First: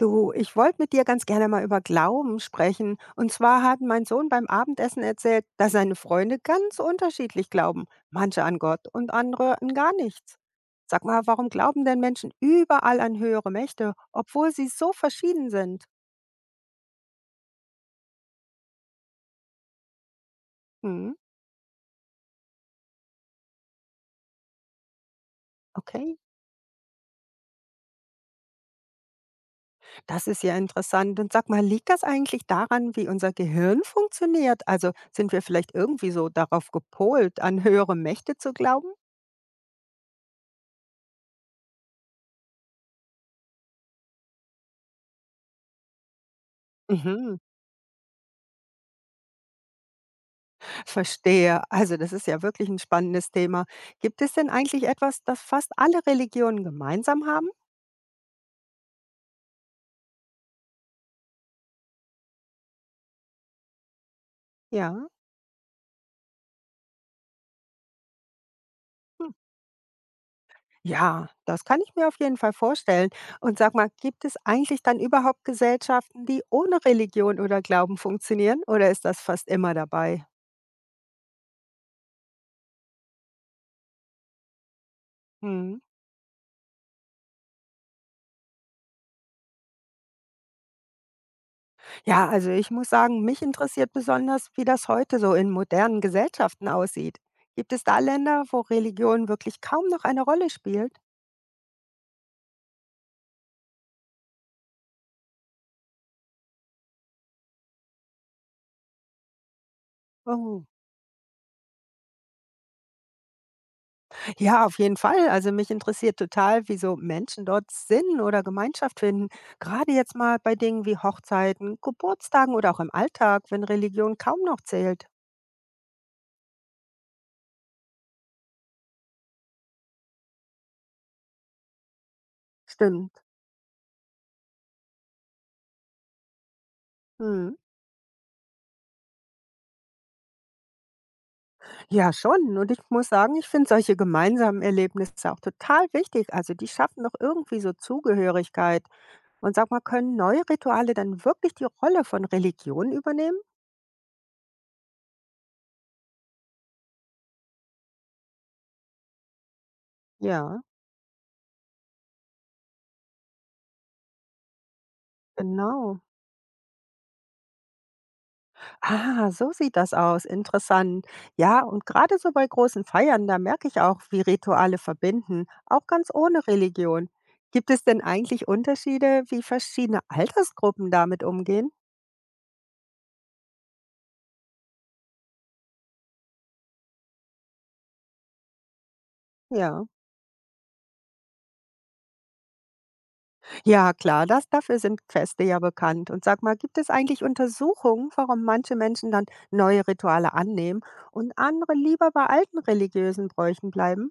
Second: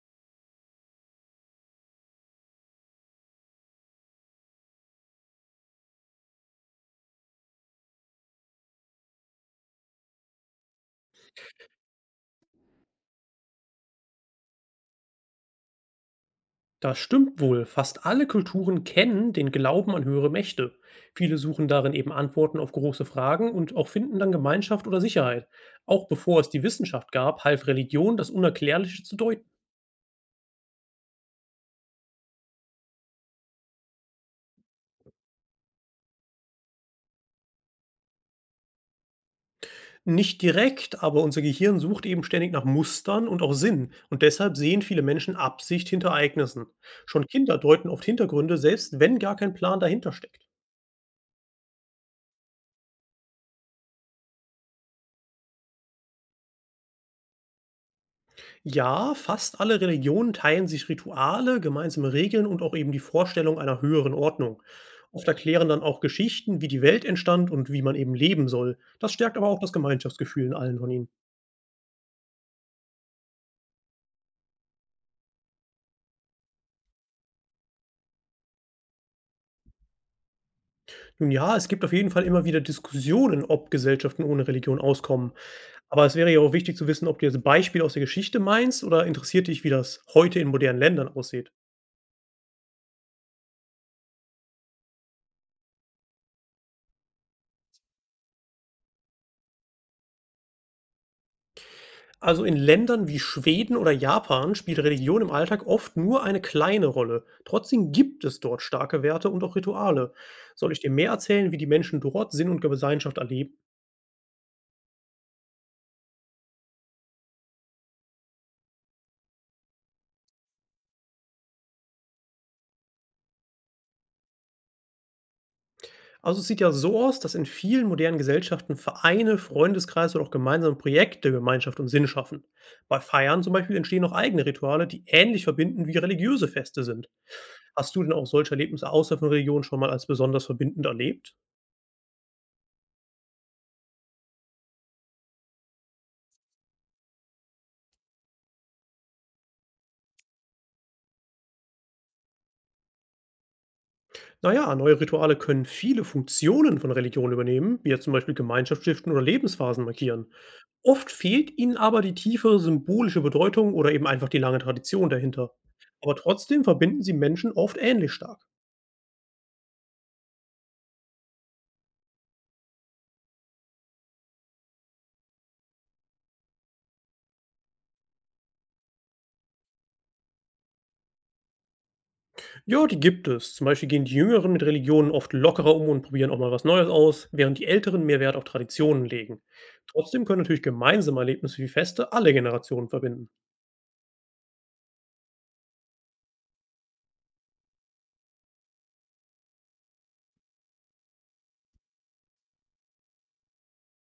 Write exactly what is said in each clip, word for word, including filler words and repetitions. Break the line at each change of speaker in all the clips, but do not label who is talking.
Du, ich wollte mit dir ganz gerne mal über Glauben sprechen. Und zwar hat mein Sohn beim Abendessen erzählt, dass seine Freunde ganz unterschiedlich glauben. Manche an Gott und andere an gar nichts. Sag mal, warum glauben denn Menschen überall an höhere Mächte, obwohl sie so verschieden sind?
Das stimmt wohl. Fast alle Kulturen kennen den Glauben an höhere Mächte.
Hm,
Viele suchen darin eben Antworten auf große Fragen und auch finden dann Gemeinschaft oder Sicherheit. Auch
okay,
bevor es die Wissenschaft gab, half Religion, das Unerklärliche zu deuten.
das ist ja interessant. Und sag mal, liegt das eigentlich daran, wie unser Gehirn funktioniert? Also sind wir vielleicht irgendwie so darauf gepolt, an höhere Mächte zu glauben?
Nicht direkt, aber unser Gehirn sucht eben ständig nach Mustern und auch Sinn. Und deshalb sehen viele Menschen Absicht hinter Ereignissen. Schon
Mhm.
Kinder deuten oft Hintergründe, selbst wenn gar kein Plan dahinter steckt.
Verstehe. Also das ist ja wirklich ein spannendes Thema. Gibt es denn eigentlich etwas, das fast alle Religionen gemeinsam haben?
Ja, fast alle Religionen teilen sich Rituale, gemeinsame Regeln und auch eben die Vorstellung einer höheren Ordnung.
Ja.
Oft erklären dann auch Geschichten, wie die Welt entstand und wie man eben leben soll. Das
Hm.
stärkt aber auch das Gemeinschaftsgefühl in allen von ihnen.
Ja, das kann ich mir auf jeden Fall vorstellen. Und sag mal, gibt es eigentlich dann überhaupt Gesellschaften, die ohne Religion oder Glauben funktionieren, oder ist das fast immer dabei?
Nun ja, es gibt auf jeden Fall immer wieder Diskussionen, ob Gesellschaften ohne Religion auskommen.
Mhm.
Aber es wäre ja auch wichtig zu wissen, ob du jetzt Beispiele aus der Geschichte meinst oder interessiert dich, wie das heute in modernen Ländern aussieht.
Ja, also ich muss sagen, mich interessiert besonders, wie das heute so in modernen Gesellschaften aussieht. Gibt es da Länder, wo Religion wirklich kaum noch eine Rolle spielt?
Also in Ländern wie Schweden oder Japan spielt Religion im Alltag oft nur eine kleine Rolle. Trotzdem gibt es dort starke Werte und auch Rituale.
Oh.
Soll ich dir mehr erzählen, wie die Menschen dort Sinn und Gemeinschaft erleben?
Ja, auf jeden Fall. Also mich interessiert total, wieso Menschen dort Sinn oder Gemeinschaft finden. Gerade jetzt mal bei Dingen wie Hochzeiten, Geburtstagen oder auch im Alltag, wenn Religion kaum noch zählt.
Also es sieht ja so aus, dass in vielen modernen Gesellschaften Vereine, Freundeskreise oder auch gemeinsame Projekte Gemeinschaft und Sinn schaffen. Bei
Stimmt.
Feiern zum Beispiel entstehen auch eigene Rituale, die ähnlich verbindend wie religiöse Feste sind.
Hm.
Hast du denn auch solche Erlebnisse außer von Religion schon mal als besonders verbindend erlebt?
Ja, schon. Und ich muss sagen, ich finde solche gemeinsamen Erlebnisse auch total wichtig. Also die schaffen doch irgendwie so Zugehörigkeit. Und sag mal, können neue Rituale dann wirklich die Rolle von Religion übernehmen?
Na ja, neue Rituale können viele Funktionen von Religion übernehmen, wie jetzt zum Beispiel Gemeinschaft oder Lebensphasen markieren.
Ja,
Oft fehlt ihnen aber die tiefe symbolische Bedeutung oder eben einfach die lange Tradition dahinter.
genau.
Aber trotzdem verbinden sie Menschen oft ähnlich stark.
Ah, so sieht das aus. Interessant. Ja, und gerade so bei großen Feiern, da merke ich auch, wie Rituale verbinden, auch ganz ohne Religion. Gibt es denn eigentlich Unterschiede, wie verschiedene Altersgruppen damit umgehen?
Ja, die gibt es. Zum Beispiel gehen die Jüngeren mit Religionen oft lockerer um und probieren auch mal was Neues aus, während die Älteren mehr Wert auf Traditionen legen.
Ja.
Trotzdem können natürlich gemeinsame Erlebnisse wie Feste alle Generationen verbinden.
Ja, klar, das, dafür sind Feste ja bekannt. Und sag mal, gibt es eigentlich Untersuchungen, warum manche Menschen dann neue Rituale annehmen und andere lieber bei alten religiösen Bräuchen bleiben?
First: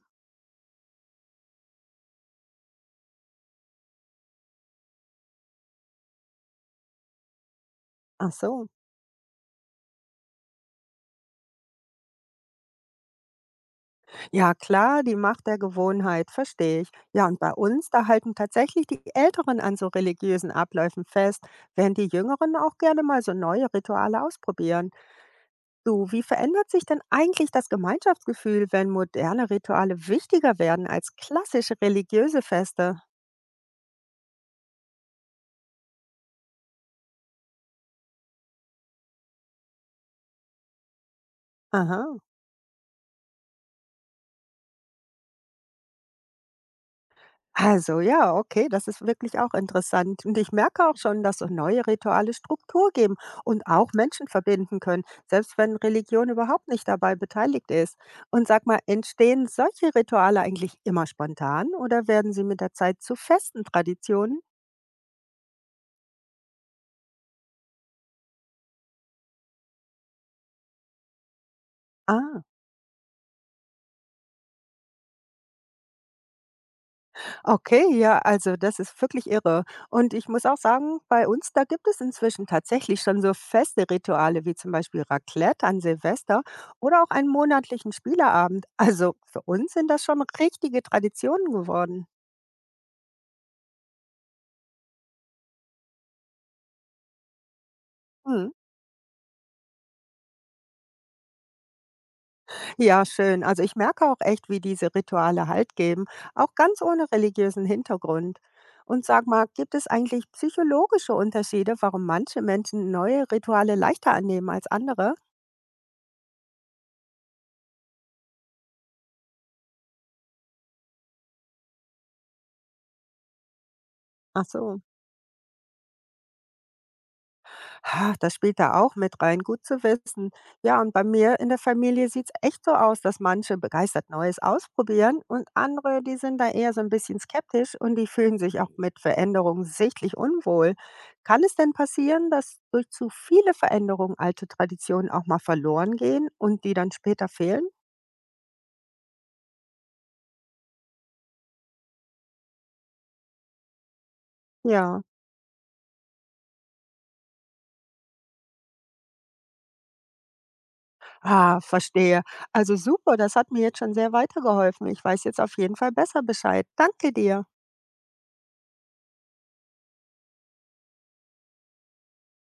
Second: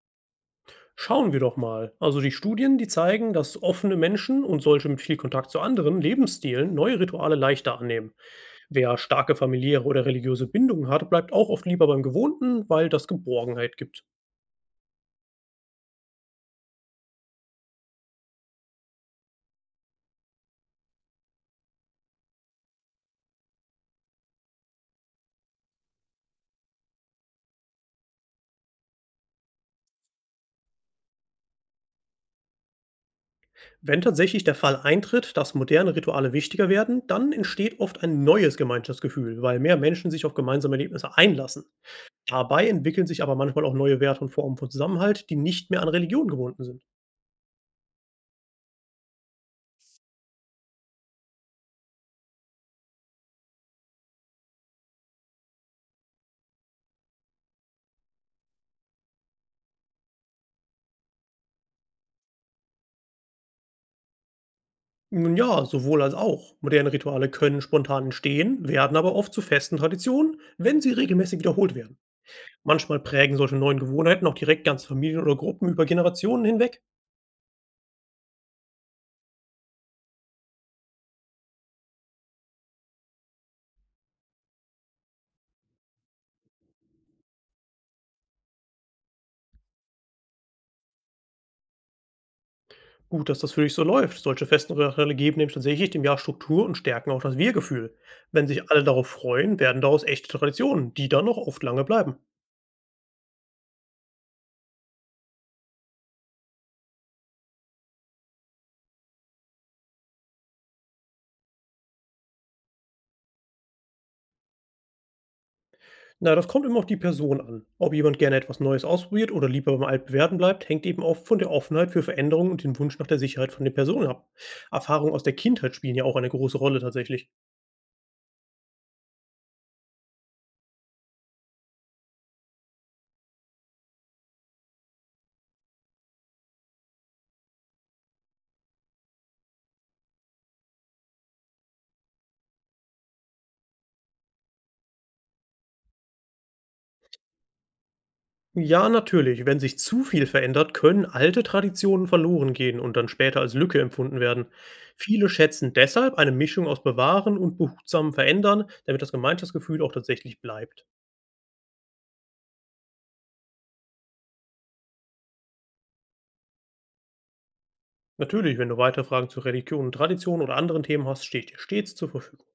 Schauen wir doch mal. Also die Studien, die zeigen, dass offene Menschen und solche mit viel Kontakt zu anderen Lebensstilen neue Rituale leichter annehmen.
Ach so.
Wer starke familiäre oder religiöse Bindungen hat, bleibt auch oft lieber beim Gewohnten, weil das Geborgenheit gibt.
Ja, klar, die Macht der Gewohnheit, verstehe ich. Ja, und bei uns, da halten tatsächlich die Älteren an so religiösen Abläufen fest, während die Jüngeren auch gerne mal so neue Rituale ausprobieren. Du, wie verändert sich denn eigentlich das Gemeinschaftsgefühl, wenn moderne Rituale wichtiger werden als klassische religiöse Feste?
Wenn tatsächlich der Fall eintritt, dass moderne Rituale wichtiger werden, dann entsteht oft ein neues Gemeinschaftsgefühl, weil mehr Menschen sich auf gemeinsame Erlebnisse einlassen.
Aha.
Dabei entwickeln sich aber manchmal auch neue Werte und Formen von Zusammenhalt, die nicht mehr an Religion gebunden sind.
Also ja, okay, das ist wirklich auch interessant. Und ich merke auch schon, dass so neue Rituale Struktur geben und auch Menschen verbinden können, selbst wenn Religion überhaupt nicht dabei beteiligt ist. Und sag mal, entstehen solche Rituale eigentlich immer spontan oder werden sie mit der Zeit zu festen Traditionen?
Nun ja, sowohl als auch. Moderne Rituale können spontan entstehen, werden aber oft zu festen Traditionen, wenn sie regelmäßig wiederholt werden.
Ah,
Manchmal prägen solche neuen Gewohnheiten auch direkt ganze Familien oder Gruppen über Generationen hinweg.
okay, ja, also das ist wirklich irre. Und ich muss auch sagen, bei uns, da gibt es inzwischen tatsächlich schon so feste Rituale wie zum Beispiel Raclette an Silvester oder auch einen monatlichen Spieleabend. Also für uns sind das schon richtige Traditionen geworden.
Gut, dass das für dich so läuft. Solche festen Rituale geben nämlich tatsächlich dem Jahr Struktur und stärken auch das Wir-Gefühl.
Hm.
Wenn sich alle darauf freuen, werden daraus echte Traditionen, die dann noch oft lange bleiben.
Ja, schön. Also ich merke auch echt, wie diese Rituale Halt geben, auch ganz ohne religiösen Hintergrund. Und sag mal, gibt es eigentlich psychologische Unterschiede, warum manche Menschen neue Rituale leichter annehmen als andere?
Na, das kommt immer auf die Person an. Ob jemand gerne etwas Neues ausprobiert oder lieber beim Altbewährten bleibt, hängt eben oft von der Offenheit für Veränderungen und dem Wunsch nach der Sicherheit von der Person ab.
Ach so.
Erfahrungen aus der Kindheit spielen ja auch eine große Rolle tatsächlich.
Ha, das spielt da auch mit rein, gut zu wissen. Ja, und bei mir in der Familie sieht es echt so aus, dass manche begeistert Neues ausprobieren, und andere, die sind da eher so ein bisschen skeptisch und die fühlen sich auch mit Veränderungen sichtlich unwohl. Kann es denn passieren, dass durch zu viele Veränderungen alte Traditionen auch mal verloren gehen und die dann später fehlen?
Ja, natürlich, wenn sich zu viel verändert, können alte Traditionen verloren gehen und dann später als Lücke empfunden werden.
Ja,
Viele schätzen deshalb eine Mischung aus Bewahren und behutsamem Verändern, damit das Gemeinschaftsgefühl auch tatsächlich bleibt.
ah, verstehe. Also super, das hat mir jetzt schon sehr weitergeholfen. Ich weiß jetzt auf jeden Fall besser Bescheid. Danke dir.
Natürlich, wenn du weitere Fragen zu Religion, Tradition oder anderen Themen hast, steht dir stets zur Verfügung.